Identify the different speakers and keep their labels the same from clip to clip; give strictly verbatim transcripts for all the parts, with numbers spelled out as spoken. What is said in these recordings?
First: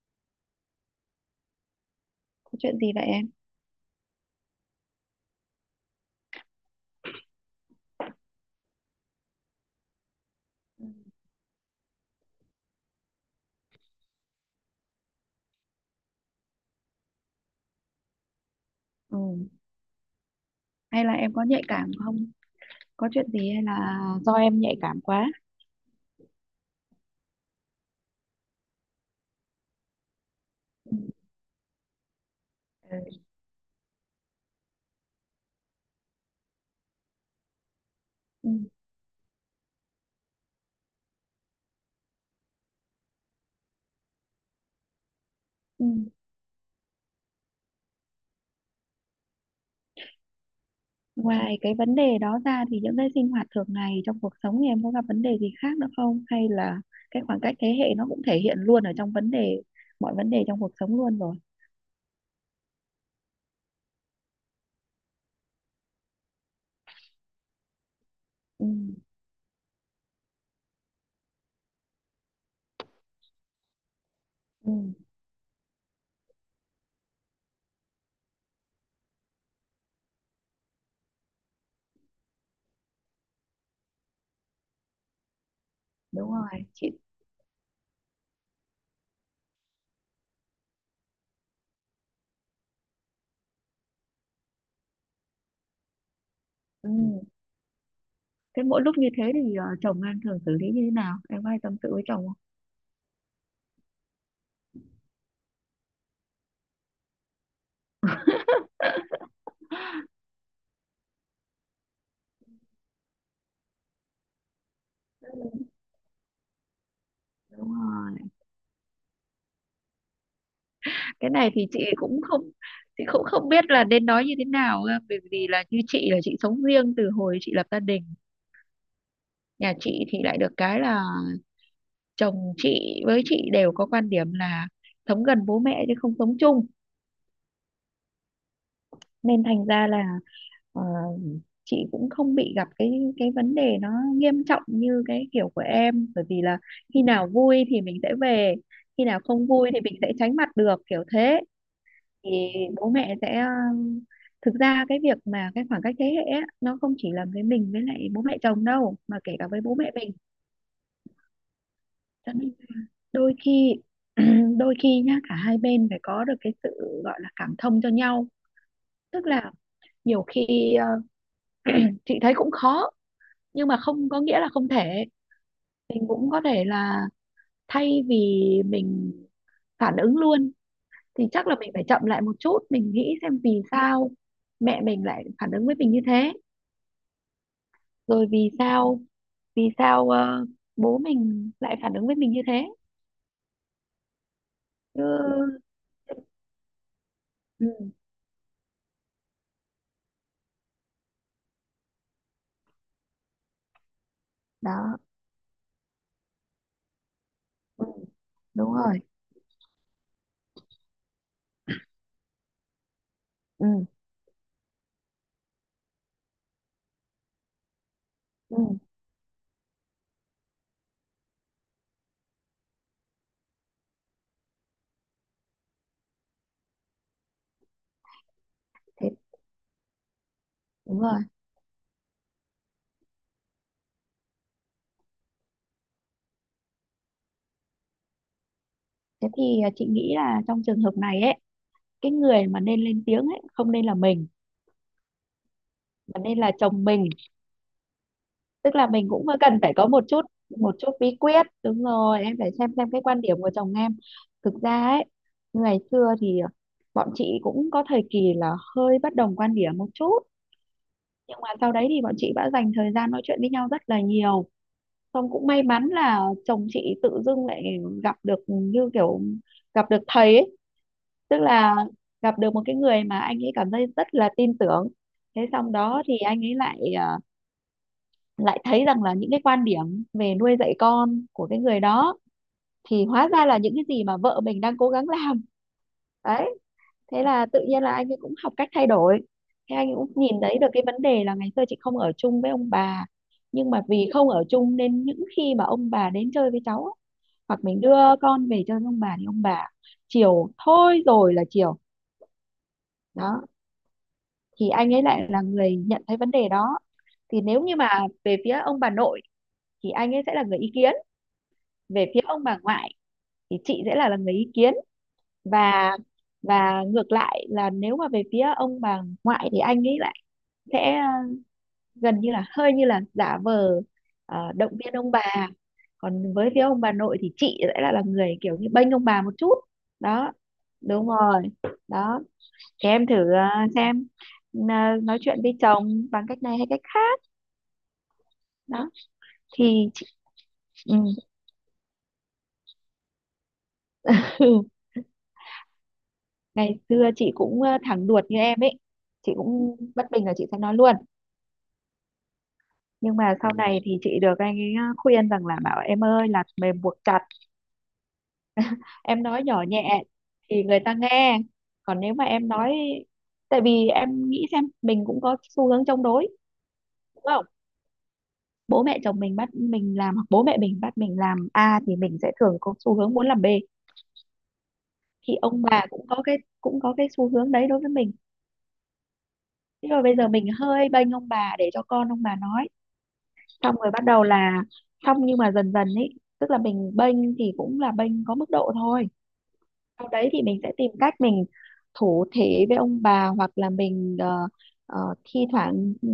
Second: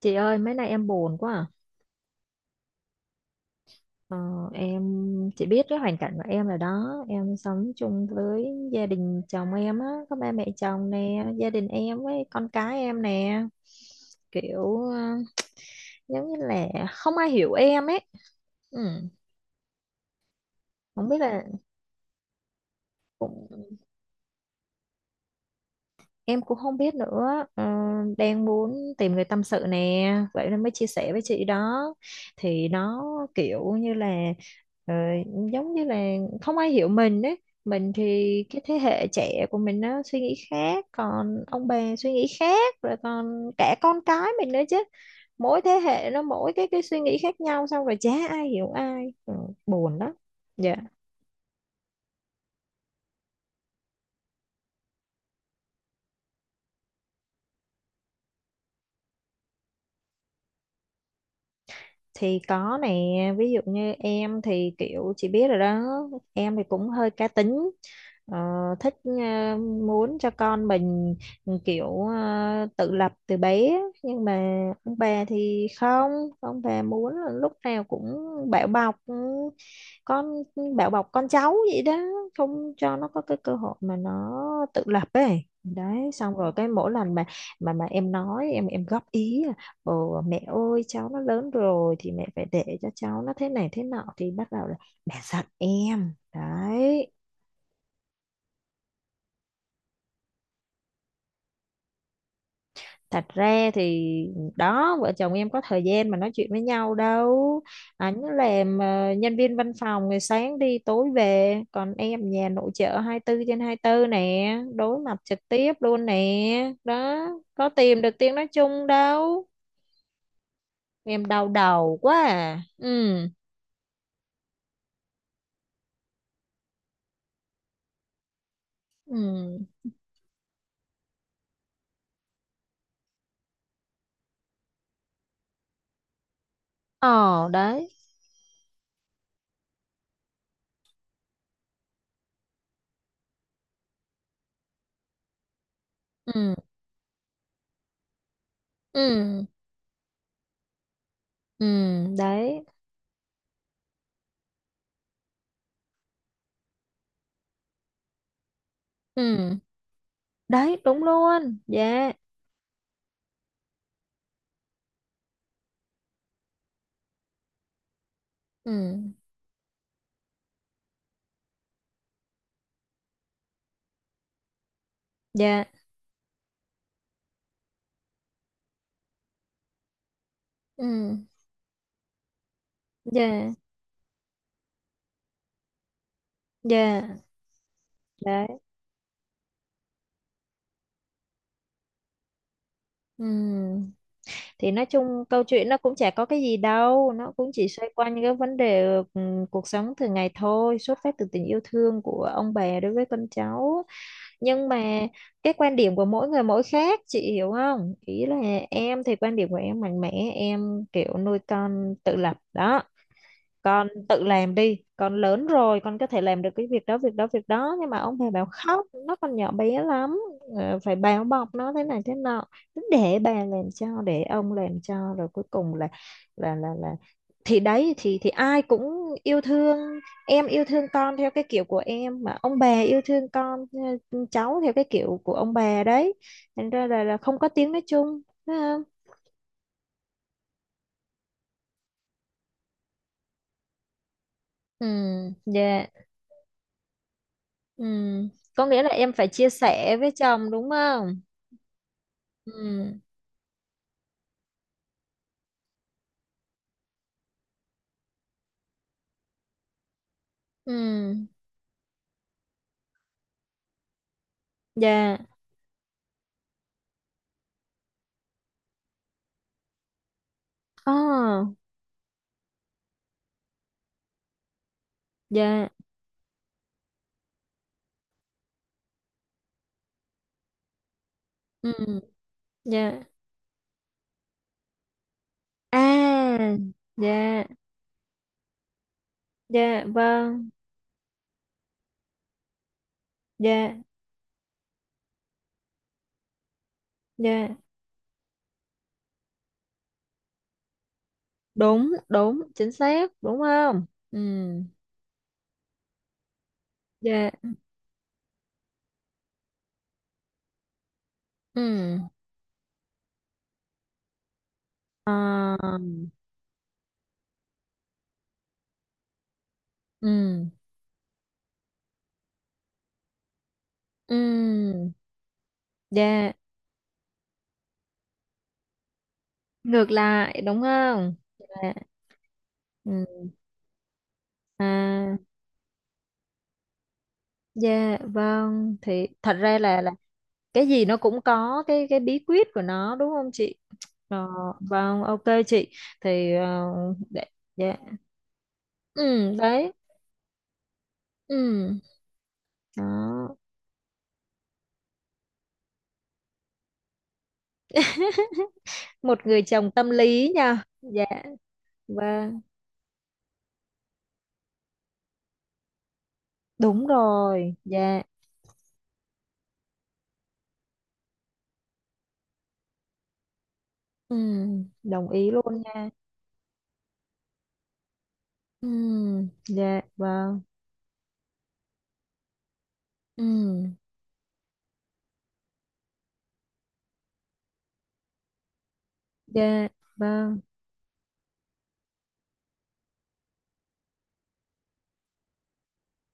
Speaker 1: Chị ơi, mấy nay em buồn quá à.
Speaker 2: Có chuyện gì vậy em?
Speaker 1: Ờ, em chị biết cái hoàn cảnh của em rồi đó. Em sống chung với gia đình chồng em á, có ba mẹ
Speaker 2: Ừ.
Speaker 1: chồng nè, gia đình em với con cái em nè. Kiểu ờ, giống như là không ai hiểu em ấy. Ừ,
Speaker 2: Ừ. Hay
Speaker 1: không
Speaker 2: là
Speaker 1: biết
Speaker 2: em
Speaker 1: là
Speaker 2: có nhạy cảm không? Có chuyện gì hay
Speaker 1: cũng
Speaker 2: là do em nhạy cảm quá?
Speaker 1: em cũng không biết nữa, ờ, đang muốn tìm người tâm sự nè, vậy nên mới chia
Speaker 2: Ừ.
Speaker 1: sẻ với chị đó. Thì
Speaker 2: Ừ.
Speaker 1: nó kiểu như là ờ, giống như là không ai hiểu mình ấy. Mình thì
Speaker 2: Ừ.
Speaker 1: cái thế hệ trẻ của mình nó suy nghĩ khác, còn ông bà suy nghĩ khác, rồi còn cả con cái mình nữa chứ. Mỗi thế
Speaker 2: Ừ.
Speaker 1: hệ nó mỗi cái cái suy nghĩ khác nhau, xong rồi chả ai hiểu ai, ừ, buồn đó. Dạ,
Speaker 2: Ngoài cái vấn đề đó ra thì những cái sinh hoạt thường ngày trong cuộc sống thì em có gặp vấn đề gì khác nữa không? Hay là cái khoảng cách thế hệ nó cũng thể hiện luôn ở trong vấn đề mọi vấn đề trong cuộc sống luôn rồi.
Speaker 1: thì có nè, ví dụ như em thì kiểu chị biết rồi đó, em thì cũng hơi cá tính, ờ,
Speaker 2: Ừ.
Speaker 1: thích, ờ, muốn cho con mình, ừ, kiểu ờ, tự lập từ bé, nhưng mà
Speaker 2: Ừ.
Speaker 1: ông bà thì không, ông bà muốn là lúc nào cũng bảo bọc, ừ, con, bảo bọc con cháu vậy đó, không cho nó có cái cơ hội mà nó tự lập ấy đấy.
Speaker 2: Đúng
Speaker 1: Xong rồi
Speaker 2: rồi.
Speaker 1: cái
Speaker 2: Chị.
Speaker 1: mỗi lần mà mà mà em nói, em em góp ý: "Ồ, mẹ ơi, cháu nó lớn rồi thì mẹ phải để cho cháu nó thế này thế nọ", thì bắt đầu là mẹ giận em
Speaker 2: Ừ.
Speaker 1: đấy.
Speaker 2: Thế mỗi lúc như thế thì ờ, chồng em thường xử lý như thế nào? Em có hay tâm sự với chồng không?
Speaker 1: Thật ra thì đó, vợ chồng em có thời gian mà nói chuyện với nhau đâu. Anh làm ờ, nhân viên văn phòng, ngày sáng đi tối về, còn em nhà nội trợ hai mươi tư trên hai mươi tư nè, đối mặt trực tiếp luôn nè đó, có
Speaker 2: Đúng
Speaker 1: tìm được
Speaker 2: rồi.
Speaker 1: tiếng nói chung đâu. Em
Speaker 2: Cái
Speaker 1: đau
Speaker 2: này thì chị
Speaker 1: đầu quá
Speaker 2: cũng không
Speaker 1: à. Ừ,
Speaker 2: chị cũng không biết là nên nói như thế nào cơ, bởi vì là như chị là chị sống riêng từ hồi chị lập gia đình.
Speaker 1: ừ,
Speaker 2: Nhà chị thì lại được cái là chồng chị với chị đều có quan điểm là sống gần bố mẹ chứ không sống chung,
Speaker 1: ờ đấy,
Speaker 2: nên thành ra là ờ, chị cũng không bị gặp cái cái vấn đề nó nghiêm trọng như cái kiểu của em, bởi vì
Speaker 1: ừ,
Speaker 2: là khi nào vui thì mình sẽ về, khi nào
Speaker 1: ừ,
Speaker 2: không vui thì mình sẽ tránh mặt được, kiểu thế.
Speaker 1: ừ,
Speaker 2: Thì
Speaker 1: đấy.
Speaker 2: bố mẹ sẽ ờ, Thực ra cái việc mà cái khoảng cách thế hệ á, nó không chỉ là với mình với lại bố mẹ chồng đâu mà kể cả
Speaker 1: Ừ,
Speaker 2: với bố mẹ mình,
Speaker 1: đấy, đúng luôn. Dạ.
Speaker 2: cho nên đôi khi đôi khi nhá cả hai bên phải có được cái sự gọi là cảm thông cho nhau.
Speaker 1: Ừ,
Speaker 2: Tức là nhiều khi ờ, chị thấy cũng khó, nhưng mà không có nghĩa là không thể.
Speaker 1: dạ.
Speaker 2: Mình cũng có thể là, thay vì mình phản ứng luôn,
Speaker 1: Ừ,
Speaker 2: thì chắc là mình phải chậm lại một chút, mình nghĩ xem
Speaker 1: dạ,
Speaker 2: vì sao mẹ mình lại phản ứng với mình như thế,
Speaker 1: dạ.
Speaker 2: rồi
Speaker 1: Đấy.
Speaker 2: vì sao, vì sao ờ, bố mình lại phản ứng với mình như thế.
Speaker 1: Ừ. Thì nói
Speaker 2: Chứ.
Speaker 1: chung câu chuyện nó cũng chả có cái gì đâu. Nó cũng chỉ
Speaker 2: Ừ.
Speaker 1: xoay quanh cái vấn đề, ừ, cuộc sống thường ngày thôi. Xuất phát từ tình yêu thương của ông bà đối với con cháu. Nhưng
Speaker 2: Đó.
Speaker 1: mà cái quan điểm của mỗi người mỗi khác. Chị hiểu
Speaker 2: Ừ.
Speaker 1: không? Ý là
Speaker 2: Đúng rồi.
Speaker 1: em thì quan điểm của em mạnh mẽ. Em kiểu nuôi con tự lập đó.
Speaker 2: Ừ.
Speaker 1: Con tự làm đi, con lớn rồi, con có thể làm được cái việc đó, việc đó, việc đó, nhưng mà ông bà bảo
Speaker 2: Ừ.
Speaker 1: khóc nó còn nhỏ bé lắm, ờ, phải bao bọc nó thế này thế nọ. Cứ để bà làm cho, để ông làm cho, rồi cuối cùng là là là là thì đấy, thì thì ai cũng
Speaker 2: Thế.
Speaker 1: yêu thương. Em yêu thương
Speaker 2: Đúng
Speaker 1: con
Speaker 2: rồi.
Speaker 1: theo cái kiểu của em, mà ông bà yêu thương con, ừ, cháu theo cái kiểu của ông bà đấy. Thành ra là, là không có tiếng nói chung, phải không?
Speaker 2: Thế thì ờ, chị nghĩ là trong trường hợp này ấy, cái người mà nên lên tiếng ấy không nên là mình
Speaker 1: Ừ, dạ.
Speaker 2: mà nên là chồng mình.
Speaker 1: Ừ, có
Speaker 2: Tức
Speaker 1: nghĩa
Speaker 2: là
Speaker 1: là
Speaker 2: mình
Speaker 1: em
Speaker 2: cũng
Speaker 1: phải chia
Speaker 2: cần phải có
Speaker 1: sẻ
Speaker 2: một
Speaker 1: với
Speaker 2: chút,
Speaker 1: chồng đúng
Speaker 2: một chút bí
Speaker 1: không?
Speaker 2: quyết. Đúng rồi, em phải xem xem
Speaker 1: Ừ,
Speaker 2: cái quan điểm của chồng em. Thực ra ấy, ngày xưa thì ờ, bọn chị cũng có thời kỳ là hơi bất đồng quan điểm một chút,
Speaker 1: ừ,
Speaker 2: nhưng mà sau đấy thì bọn chị đã dành thời gian nói chuyện với nhau rất là nhiều.
Speaker 1: dạ,
Speaker 2: Xong cũng may mắn là chồng chị tự dưng lại gặp được, như kiểu gặp được thầy ấy. Tức
Speaker 1: ồ,
Speaker 2: là gặp được một cái người mà anh ấy cảm thấy rất là tin tưởng. Thế
Speaker 1: dạ,
Speaker 2: xong đó thì anh ấy lại à, lại thấy rằng là những cái quan điểm về nuôi dạy con của cái người
Speaker 1: ừ,
Speaker 2: đó
Speaker 1: dạ,
Speaker 2: thì hóa ra là những cái gì mà vợ mình đang cố gắng làm.
Speaker 1: à,
Speaker 2: Đấy, thế
Speaker 1: dạ,
Speaker 2: là tự nhiên là anh ấy cũng học cách thay đổi. Thế
Speaker 1: dạ,
Speaker 2: anh ấy cũng nhìn
Speaker 1: vâng,
Speaker 2: thấy được cái vấn đề là, ngày xưa chị không ở chung với ông bà, nhưng
Speaker 1: dạ,
Speaker 2: mà vì không ở chung nên những khi mà ông bà đến chơi với cháu á,
Speaker 1: dạ,
Speaker 2: hoặc mình đưa con về chơi với ông bà, thì ông bà chiều thôi rồi là chiều.
Speaker 1: đúng, đúng, chính xác, đúng
Speaker 2: Đó
Speaker 1: không? Ừ,
Speaker 2: thì anh ấy lại là người nhận thấy vấn đề đó.
Speaker 1: dạ,
Speaker 2: Thì nếu như mà về phía ông bà nội thì anh ấy sẽ là người ý kiến,
Speaker 1: ừ,
Speaker 2: về phía ông bà ngoại thì chị sẽ là, là người ý kiến.
Speaker 1: ờ,
Speaker 2: Và và ngược lại là, nếu mà về phía ông bà ngoại thì anh ấy lại
Speaker 1: ừ,
Speaker 2: sẽ gần như là hơi như là giả vờ ờ, động
Speaker 1: ừ,
Speaker 2: viên ông bà,
Speaker 1: dạ,
Speaker 2: còn với phía ông bà nội thì chị sẽ là, là người kiểu như bênh ông bà một chút.
Speaker 1: ngược
Speaker 2: Đó.
Speaker 1: lại, đúng
Speaker 2: Đúng
Speaker 1: không?
Speaker 2: rồi.
Speaker 1: Dạ,
Speaker 2: Đó thì em thử
Speaker 1: ừ,
Speaker 2: ờ, xem, ờ,
Speaker 1: à,
Speaker 2: nói chuyện với chồng bằng cách này hay cách khác.
Speaker 1: dạ, vâng,
Speaker 2: Đó
Speaker 1: thì thật ra là
Speaker 2: thì
Speaker 1: là
Speaker 2: chị,
Speaker 1: cái gì
Speaker 2: ừ.
Speaker 1: nó cũng có cái cái bí quyết của nó đúng không chị? Ờ, vâng, ok chị, thì ờ,
Speaker 2: Ngày xưa
Speaker 1: để,
Speaker 2: chị cũng
Speaker 1: dạ.
Speaker 2: ờ, thẳng đuột như em ấy, chị
Speaker 1: Ừ đấy,
Speaker 2: cũng bất bình là chị sẽ nói luôn,
Speaker 1: ừ
Speaker 2: nhưng mà
Speaker 1: đó.
Speaker 2: sau này thì chị được anh ấy ờ, khuyên rằng là, bảo em ơi là mềm buộc chặt, em
Speaker 1: Một người
Speaker 2: nói nhỏ
Speaker 1: chồng tâm
Speaker 2: nhẹ
Speaker 1: lý
Speaker 2: thì
Speaker 1: nha.
Speaker 2: người ta
Speaker 1: Dạ,
Speaker 2: nghe. Còn nếu mà
Speaker 1: vâng,
Speaker 2: em nói Tại vì em nghĩ xem, mình cũng có xu hướng chống đối
Speaker 1: đúng
Speaker 2: đúng không?
Speaker 1: rồi. Dạ,
Speaker 2: Bố mẹ chồng mình bắt mình làm hoặc bố mẹ mình bắt mình làm A, thì mình sẽ thường có xu hướng muốn làm bê.
Speaker 1: ừ, đồng ý
Speaker 2: Thì
Speaker 1: luôn
Speaker 2: ông bà
Speaker 1: nha.
Speaker 2: cũng có cái cũng có cái xu hướng đấy đối với mình.
Speaker 1: Ừ, dạ,
Speaker 2: Nhưng rồi bây giờ
Speaker 1: vâng.
Speaker 2: mình hơi bênh ông bà để cho con ông bà nói,
Speaker 1: Ừ,
Speaker 2: xong rồi bắt đầu là, xong nhưng mà dần dần ấy, tức là mình bênh thì cũng là bênh có mức độ thôi.
Speaker 1: dạ,
Speaker 2: Sau đấy
Speaker 1: vâng.
Speaker 2: thì mình sẽ tìm cách mình thổ thể với ông bà, hoặc là mình ờ, ờ, thi thoảng ừ,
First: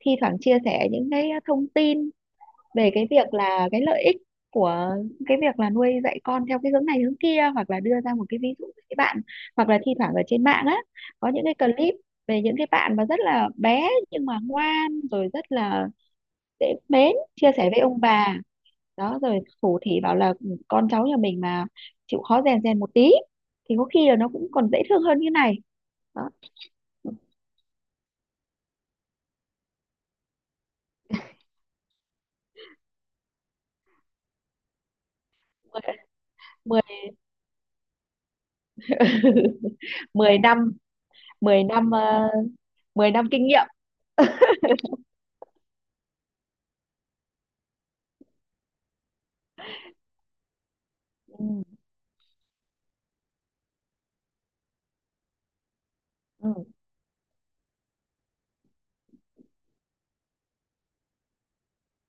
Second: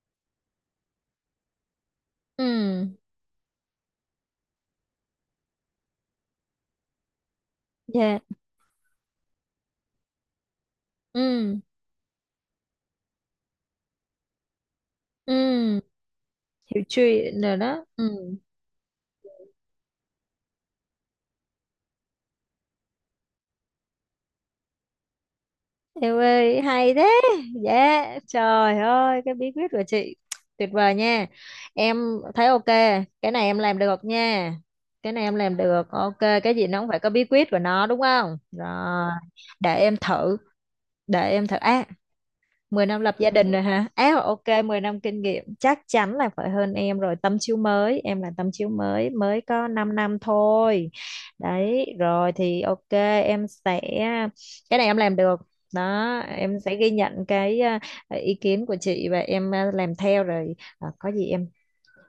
Speaker 2: thi thoảng chia sẻ những cái thông tin
Speaker 1: Ừ,
Speaker 2: về cái việc là cái lợi ích của cái việc là nuôi dạy con theo cái hướng này hướng kia, hoặc là đưa ra
Speaker 1: dạ,
Speaker 2: một cái ví dụ với các bạn, hoặc là thi thoảng ở trên mạng á có những cái
Speaker 1: ừ,
Speaker 2: clip về những cái bạn mà rất là bé nhưng mà ngoan, rồi rất
Speaker 1: ừ,
Speaker 2: là dễ
Speaker 1: hiểu
Speaker 2: mến,
Speaker 1: chuyện
Speaker 2: chia
Speaker 1: rồi
Speaker 2: sẻ với
Speaker 1: đó,
Speaker 2: ông
Speaker 1: ừ.
Speaker 2: bà. Đó rồi thủ thì bảo là: "Ừ, con cháu nhà mình mà chịu khó rèn rèn một tí thì có khi là nó cũng còn dễ thương hơn như này."
Speaker 1: Em
Speaker 2: Đó,
Speaker 1: ơi, hay thế. Dạ, trời ơi, cái bí quyết của chị tuyệt vời nha. Em thấy ok, cái này em làm được nha. Cái này em làm
Speaker 2: mười
Speaker 1: được, ok, cái gì nó cũng phải
Speaker 2: mười
Speaker 1: có bí quyết của nó đúng không? Rồi, để em thử,
Speaker 2: mười năm
Speaker 1: để em thử.
Speaker 2: mười
Speaker 1: À,
Speaker 2: năm ờ,
Speaker 1: mười năm
Speaker 2: mười
Speaker 1: lập
Speaker 2: năm
Speaker 1: gia
Speaker 2: kinh
Speaker 1: đình rồi
Speaker 2: nghiệm
Speaker 1: hả? Á, ok, mười năm kinh nghiệm chắc chắn là phải hơn em rồi, tấm chiếu mới, em là tấm chiếu mới, mới có 5 năm thôi.
Speaker 2: Ừ.
Speaker 1: Đấy, rồi thì ok, em sẽ cái này em làm được. Đó,
Speaker 2: Ừ.
Speaker 1: em sẽ ghi nhận cái à, ý kiến của chị và em à, làm theo rồi. À, có gì em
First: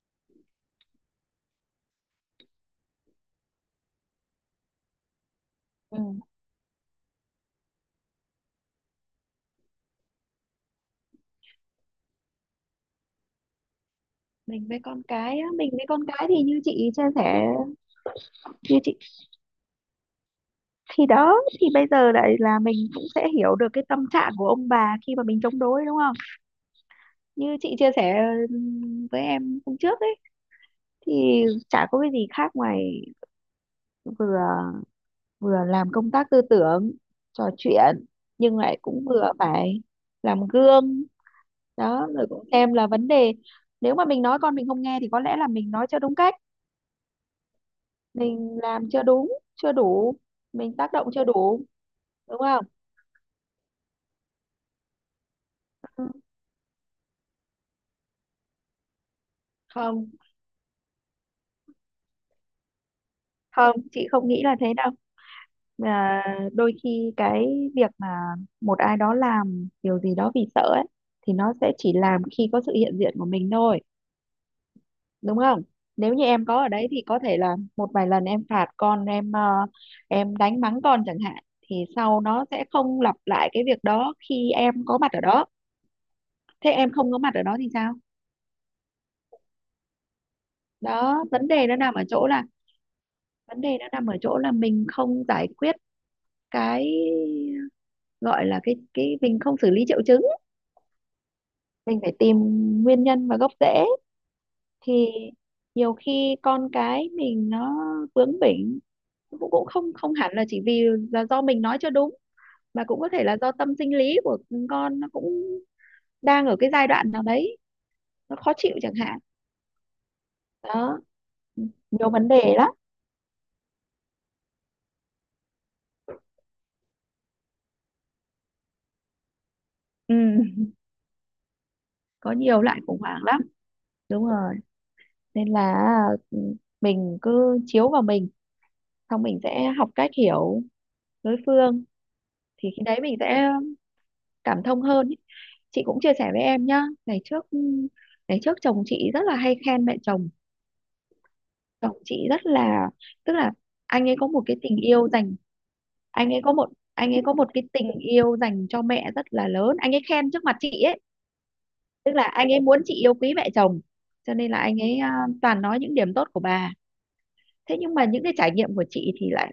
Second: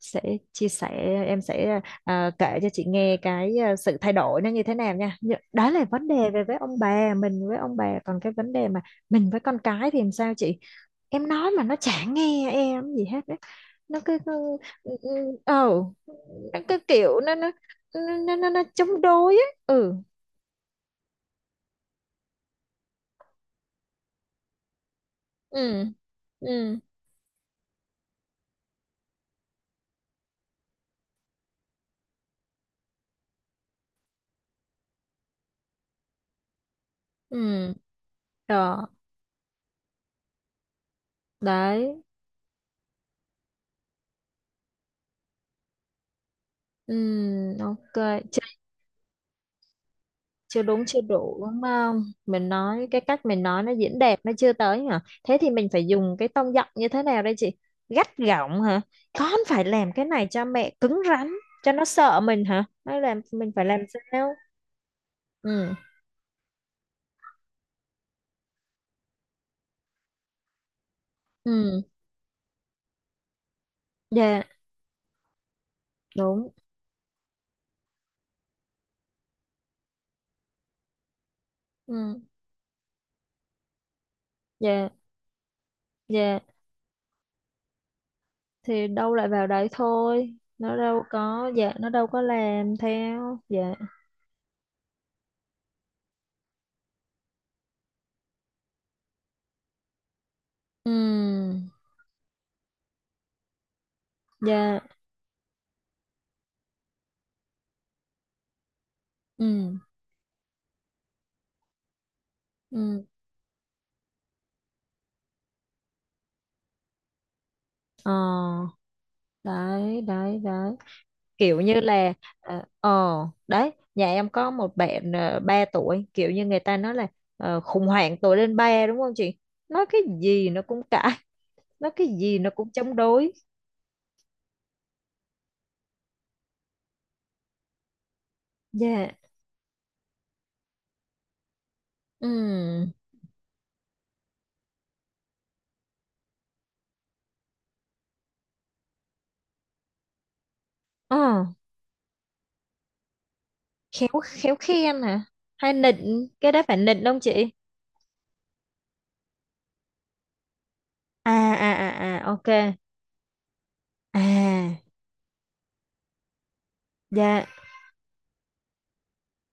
Speaker 1: sẽ chia sẻ, em sẽ à, kể cho chị nghe cái à, sự thay đổi nó như thế nào nha. Nhưng- đó là
Speaker 2: Ừ.
Speaker 1: vấn đề về với ông bà, mình với ông bà, còn cái vấn đề mà mình với con cái thì làm sao chị? Em nói mà nó chả nghe em gì hết á, nó cứ cứ-
Speaker 2: Mình với
Speaker 1: ừ,
Speaker 2: con
Speaker 1: ừ,
Speaker 2: cái á,
Speaker 1: ờ,
Speaker 2: mình với con cái thì như
Speaker 1: nó cứ
Speaker 2: chị chia
Speaker 1: kiểu nó
Speaker 2: sẻ,
Speaker 1: nó nó nó, nó
Speaker 2: như chị
Speaker 1: chống đối á. Ừ,
Speaker 2: thì đó, thì bây giờ lại là mình cũng sẽ hiểu được cái tâm trạng của ông bà khi mà mình chống
Speaker 1: ừ,
Speaker 2: đối đúng không?
Speaker 1: ừ,
Speaker 2: Như chị chia sẻ ừm, với em hôm trước ấy, thì chả có cái gì khác ngoài vừa vừa làm công tác tư tưởng,
Speaker 1: ừ,
Speaker 2: trò chuyện, nhưng lại
Speaker 1: đó,
Speaker 2: cũng vừa phải làm gương.
Speaker 1: đấy,
Speaker 2: Đó rồi cũng xem là vấn đề, nếu mà mình nói con mình không nghe thì có lẽ là mình nói chưa đúng cách,
Speaker 1: ừ, ok. Chưa,
Speaker 2: mình làm chưa đúng, chưa đủ,
Speaker 1: chưa
Speaker 2: mình
Speaker 1: đúng
Speaker 2: tác
Speaker 1: chưa
Speaker 2: động chưa
Speaker 1: đủ đúng
Speaker 2: đủ,
Speaker 1: không,
Speaker 2: đúng
Speaker 1: mình
Speaker 2: không?
Speaker 1: nói cái cách mình nói nó diễn đạt nó chưa tới hả, thế thì mình phải dùng cái tông giọng như thế nào đây chị? Gắt gỏng hả, con phải làm cái
Speaker 2: Không,
Speaker 1: này cho mẹ, cứng rắn cho nó sợ mình hả, hay là mình phải
Speaker 2: không,
Speaker 1: làm
Speaker 2: chị không
Speaker 1: sao?
Speaker 2: nghĩ là thế đâu,
Speaker 1: Ừ,
Speaker 2: mà đôi khi cái việc mà một ai đó làm điều gì đó vì sợ ấy thì nó sẽ
Speaker 1: ừ,
Speaker 2: chỉ làm khi có sự hiện diện của mình thôi,
Speaker 1: dạ,
Speaker 2: đúng không? Nếu như em
Speaker 1: đúng.
Speaker 2: có ở đấy thì có thể là một vài lần em phạt con, em ờ, em đánh mắng con chẳng hạn, thì
Speaker 1: Ừ,
Speaker 2: sau nó sẽ không lặp lại cái việc đó khi em
Speaker 1: dạ,
Speaker 2: có mặt ở đó.
Speaker 1: dạ.
Speaker 2: Thế em không có mặt ở đó thì sao?
Speaker 1: Thì đâu lại vào đấy thôi. Nó đâu
Speaker 2: Đó, vấn
Speaker 1: có,
Speaker 2: đề
Speaker 1: dạ,
Speaker 2: nó
Speaker 1: nó
Speaker 2: nằm ở
Speaker 1: đâu có
Speaker 2: chỗ là,
Speaker 1: làm theo.
Speaker 2: vấn
Speaker 1: Dạ.
Speaker 2: đề nó nằm ở chỗ là mình không giải quyết cái gọi là cái cái mình không xử lý triệu chứng,
Speaker 1: Ừ,
Speaker 2: mình phải tìm nguyên nhân và gốc rễ.
Speaker 1: dạ.
Speaker 2: Thì nhiều khi con cái mình nó bướng bỉnh cũng cũng
Speaker 1: Ừ,
Speaker 2: không không hẳn là chỉ vì là do mình nói chưa đúng, mà cũng
Speaker 1: ừ.
Speaker 2: có thể là do tâm sinh lý của con nó cũng đang ở cái giai đoạn nào đấy
Speaker 1: Ờ,
Speaker 2: nó khó chịu chẳng hạn.
Speaker 1: đấy, đấy, đấy.
Speaker 2: Đó,
Speaker 1: Kiểu như
Speaker 2: nhiều
Speaker 1: là,
Speaker 2: vấn đề
Speaker 1: ờ,
Speaker 2: lắm.
Speaker 1: ờ, đấy. Nhà em có một bạn uh, ba tuổi. Kiểu như người ta nói là ờ, khủng hoảng tuổi lên ba đúng không chị? Nói cái
Speaker 2: Ừ,
Speaker 1: gì nó cũng cãi. Nói cái
Speaker 2: có
Speaker 1: gì nó
Speaker 2: nhiều
Speaker 1: cũng
Speaker 2: loại
Speaker 1: chống
Speaker 2: khủng hoảng
Speaker 1: đối.
Speaker 2: lắm. Đúng rồi, nên là, ừ, mình cứ chiếu vào mình,
Speaker 1: Dạ.
Speaker 2: xong mình sẽ học cách hiểu đối phương, thì khi
Speaker 1: Ừ.
Speaker 2: đấy mình sẽ cảm thông hơn ý. Chị cũng chia sẻ với em nhá, ngày trước, ngày trước chồng chị rất là hay khen mẹ chồng.
Speaker 1: Ờ.
Speaker 2: Chồng chị rất là, tức là anh ấy
Speaker 1: Khéo
Speaker 2: có một
Speaker 1: khéo
Speaker 2: cái tình
Speaker 1: khen
Speaker 2: yêu
Speaker 1: hả,
Speaker 2: dành,
Speaker 1: hay nịnh,
Speaker 2: anh ấy
Speaker 1: cái
Speaker 2: có
Speaker 1: đó
Speaker 2: một
Speaker 1: phải nịnh
Speaker 2: anh
Speaker 1: không
Speaker 2: ấy có một
Speaker 1: chị?
Speaker 2: cái tình yêu dành cho mẹ rất là lớn, anh ấy khen trước mặt chị ấy.
Speaker 1: À, à,
Speaker 2: Tức
Speaker 1: à,
Speaker 2: là
Speaker 1: à, ok,
Speaker 2: anh ấy muốn chị yêu quý mẹ chồng,
Speaker 1: à,
Speaker 2: cho nên là anh ấy à, toàn nói những điểm tốt của bà.
Speaker 1: dạ,
Speaker 2: Thế nhưng mà những cái trải nghiệm của chị thì lại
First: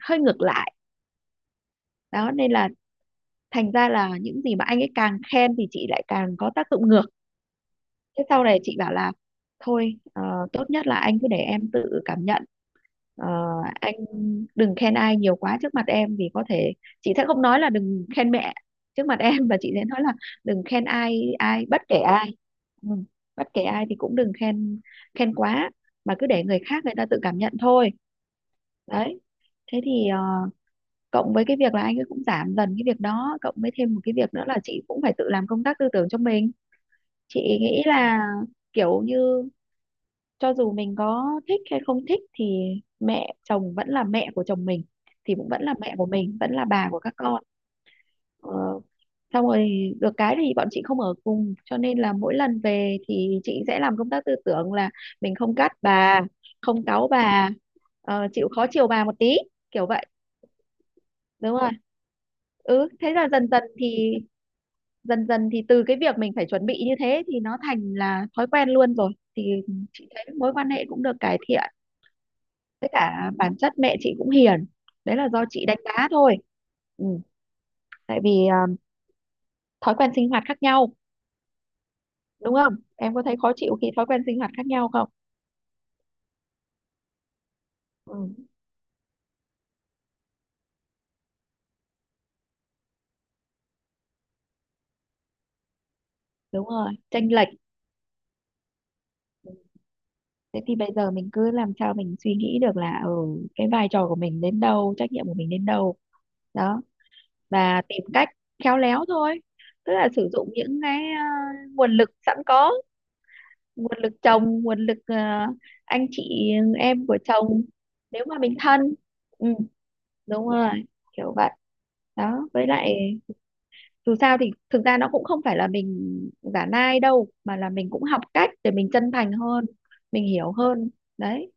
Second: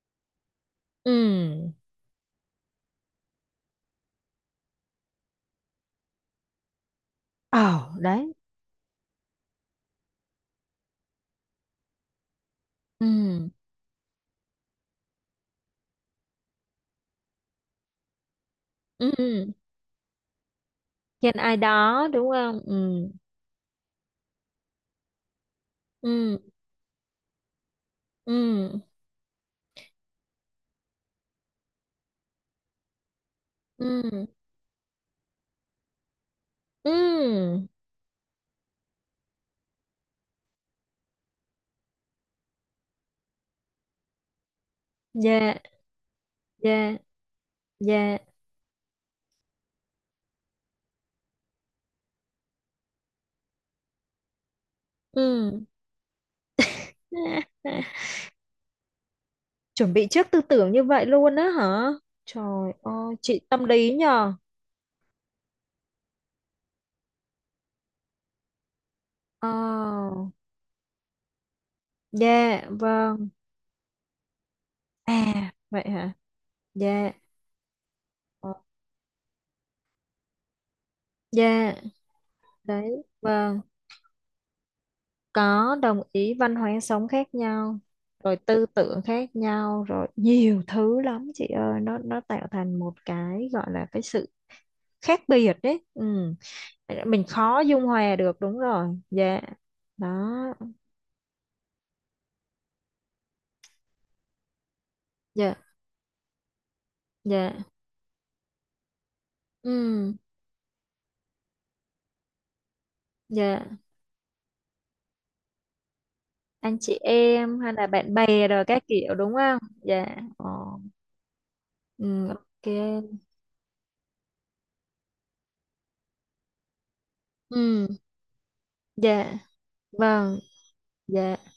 Speaker 2: hơi ngược lại,
Speaker 1: ừ,
Speaker 2: đó, nên là thành ra là những gì mà anh ấy càng khen thì chị lại càng có tác dụng ngược.
Speaker 1: ồ,
Speaker 2: Thế
Speaker 1: đấy,
Speaker 2: sau này chị bảo là thôi, ờ, tốt nhất là anh cứ để em tự cảm nhận. Ờ,
Speaker 1: ừ,
Speaker 2: anh đừng khen ai nhiều quá trước mặt em, vì có thể chị sẽ không nói là đừng khen mẹ trước mặt
Speaker 1: ừ,
Speaker 2: em, và chị sẽ nói là đừng khen ai,
Speaker 1: khen ai
Speaker 2: ai bất kể
Speaker 1: đó đúng
Speaker 2: ai.
Speaker 1: không,
Speaker 2: Ừ,
Speaker 1: ừ,
Speaker 2: bất kể ai thì cũng đừng khen khen quá, mà cứ để
Speaker 1: ừ,
Speaker 2: người khác người ta tự cảm nhận thôi.
Speaker 1: ừ,
Speaker 2: Đấy, thế thì ờ, cộng với cái việc là anh ấy cũng giảm dần cái việc đó, cộng với thêm một cái
Speaker 1: ừ,
Speaker 2: việc nữa là chị cũng phải tự làm công tác tư tưởng cho mình. Chị
Speaker 1: ừ,
Speaker 2: nghĩ là, kiểu như, cho dù mình có thích hay không thích thì mẹ chồng vẫn là mẹ của chồng mình, thì cũng
Speaker 1: dạ,
Speaker 2: vẫn là mẹ của mình, vẫn là bà
Speaker 1: dạ,
Speaker 2: của các con.
Speaker 1: dạ,
Speaker 2: ờ, Xong rồi được cái thì bọn chị không ở cùng, cho nên là mỗi lần về thì chị sẽ làm công tác tư tưởng là, mình không
Speaker 1: ừ.
Speaker 2: gắt bà, không cáu bà, ờ, chịu khó chiều bà một tí, kiểu
Speaker 1: Chuẩn
Speaker 2: vậy.
Speaker 1: bị trước tư tưởng như vậy luôn á
Speaker 2: Đúng rồi.
Speaker 1: hả? Trời
Speaker 2: Ừ, thế
Speaker 1: ơi
Speaker 2: là
Speaker 1: chị
Speaker 2: dần dần
Speaker 1: tâm lý
Speaker 2: thì
Speaker 1: nhờ.
Speaker 2: dần dần thì từ cái việc mình phải chuẩn bị như thế thì nó thành là thói quen luôn rồi,
Speaker 1: Ờ,
Speaker 2: thì chị thấy mối quan hệ cũng được cải thiện.
Speaker 1: dạ,
Speaker 2: Với
Speaker 1: vâng.
Speaker 2: cả bản chất mẹ chị cũng hiền, đấy là do
Speaker 1: À,
Speaker 2: chị đánh
Speaker 1: vậy
Speaker 2: đá
Speaker 1: hả?
Speaker 2: thôi. Ừ.
Speaker 1: Dạ.
Speaker 2: Tại vì
Speaker 1: Ờ,
Speaker 2: à, thói quen sinh hoạt khác nhau,
Speaker 1: dạ,
Speaker 2: đúng không,
Speaker 1: đấy,
Speaker 2: em có thấy khó
Speaker 1: vâng,
Speaker 2: chịu khi thói quen sinh hoạt khác nhau không?
Speaker 1: có, đồng ý, văn hóa sống khác nhau, rồi
Speaker 2: Ừ.
Speaker 1: tư tưởng khác nhau, rồi nhiều thứ lắm chị ơi, nó nó tạo thành một cái gọi là cái sự khác biệt đấy, ừ.
Speaker 2: Đúng rồi,
Speaker 1: Mình
Speaker 2: chênh lệch.
Speaker 1: khó dung hòa được, đúng rồi, dạ.
Speaker 2: Ừ.
Speaker 1: Đó,
Speaker 2: Thế thì bây giờ mình cứ làm sao mình suy nghĩ được là, ừ, cái vai trò của mình đến đâu, trách nhiệm của mình
Speaker 1: dạ,
Speaker 2: đến đâu. Đó,
Speaker 1: dạ,
Speaker 2: và tìm cách khéo léo thôi, tức là
Speaker 1: ừ,
Speaker 2: sử dụng những cái à, nguồn lực sẵn có,
Speaker 1: dạ,
Speaker 2: nguồn lực chồng, nguồn lực ờ, anh chị
Speaker 1: anh chị
Speaker 2: em của
Speaker 1: em
Speaker 2: chồng,
Speaker 1: hay là bạn
Speaker 2: nếu mà
Speaker 1: bè
Speaker 2: mình
Speaker 1: rồi các
Speaker 2: thân.
Speaker 1: kiểu đúng
Speaker 2: Ừ,
Speaker 1: không, dạ.
Speaker 2: đúng rồi,
Speaker 1: Ồ,
Speaker 2: kiểu vậy.
Speaker 1: ừ,
Speaker 2: Đó,
Speaker 1: ok,
Speaker 2: với lại dù sao thì thực ra nó cũng không phải là mình giả nai đâu, mà là mình
Speaker 1: ừ,
Speaker 2: cũng học cách để mình chân thành
Speaker 1: dạ,
Speaker 2: hơn, mình
Speaker 1: vâng,
Speaker 2: hiểu hơn.
Speaker 1: dạ.
Speaker 2: Đấy,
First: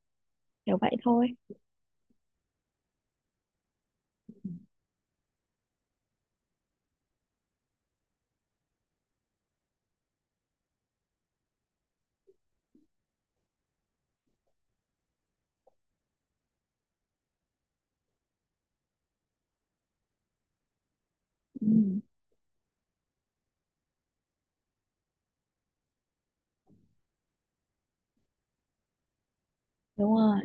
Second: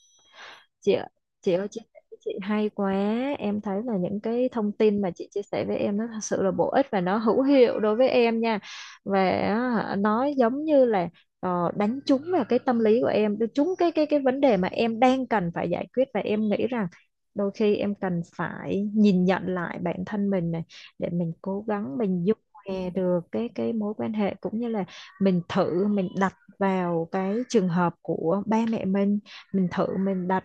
Speaker 2: kiểu
Speaker 1: Chị
Speaker 2: vậy
Speaker 1: ạ-
Speaker 2: thôi.
Speaker 1: chị ơi, chia sẻ với chị hay quá. Em thấy là những cái thông tin mà chị chia sẻ với em nó thật sự là bổ ích và nó hữu hiệu đối với em nha. Và á, nó giống như là ờ, đánh trúng vào cái tâm lý của em, đánh trúng cái cái cái vấn đề mà em đang cần phải giải quyết, và em nghĩ rằng đôi khi em cần phải nhìn nhận lại bản thân mình này, để mình cố
Speaker 2: Ừ,
Speaker 1: gắng mình dung hòa được cái cái mối quan hệ, cũng như là mình thử mình đặt vào cái trường hợp của ba mẹ mình mình thử
Speaker 2: đúng
Speaker 1: mình
Speaker 2: rồi.
Speaker 1: đặt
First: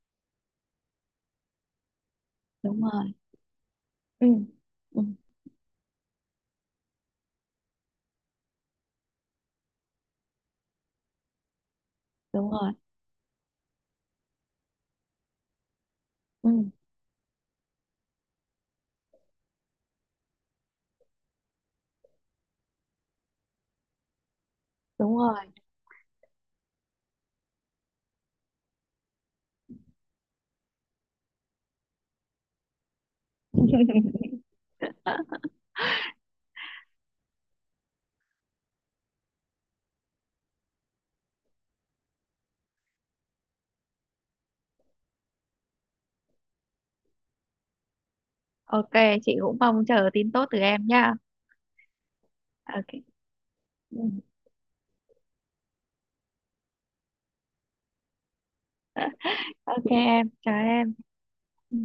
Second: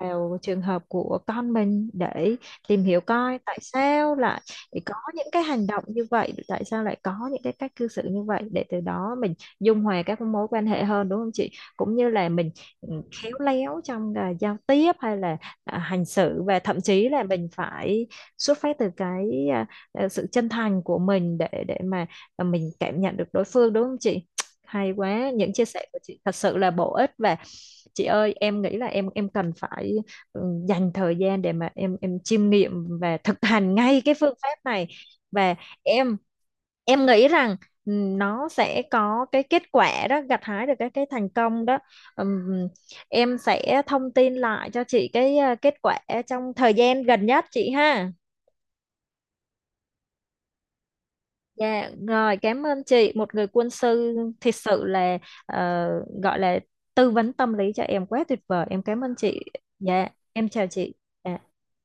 Speaker 1: vào trường hợp của con mình để
Speaker 2: Đúng
Speaker 1: tìm hiểu
Speaker 2: rồi.
Speaker 1: coi tại sao
Speaker 2: Ừ.
Speaker 1: lại có
Speaker 2: Ừ.
Speaker 1: những cái hành động như vậy, tại sao lại có những cái cách cư xử như vậy, để từ đó mình dung hòa các mối quan hệ hơn đúng không chị? Cũng như là mình,
Speaker 2: Đúng rồi.
Speaker 1: ừ, khéo léo trong à, giao tiếp hay là à, hành xử,
Speaker 2: Ừ,
Speaker 1: và thậm chí là mình phải xuất phát từ cái à, à, sự chân thành của mình để để mà à, mình cảm nhận được đối phương đúng không chị? Hay
Speaker 2: đúng
Speaker 1: quá,
Speaker 2: rồi.
Speaker 1: những chia sẻ của chị thật sự là bổ ích. Và chị ơi, em nghĩ là em em cần phải, ừ, dành thời gian để mà em em chiêm nghiệm và thực hành ngay cái phương pháp này, và em em nghĩ rằng, ừ, nó sẽ có cái kết quả đó, gặt hái được cái cái thành công đó. Ừm, em sẽ thông tin lại cho chị cái ờ, kết quả trong thời gian gần nhất chị ha.
Speaker 2: OK, chị cũng mong chờ tin tốt từ em nha.
Speaker 1: Dạ, rồi, cảm ơn
Speaker 2: OK.
Speaker 1: chị. Một người quân
Speaker 2: Ừ.
Speaker 1: sư thật sự là ờ, gọi là tư vấn tâm lý cho em, quá tuyệt vời. Em cảm ơn chị.
Speaker 2: OK
Speaker 1: Dạ,
Speaker 2: em,
Speaker 1: em
Speaker 2: chào
Speaker 1: chào chị.
Speaker 2: em.
Speaker 1: Dạ.
Speaker 2: Ừ.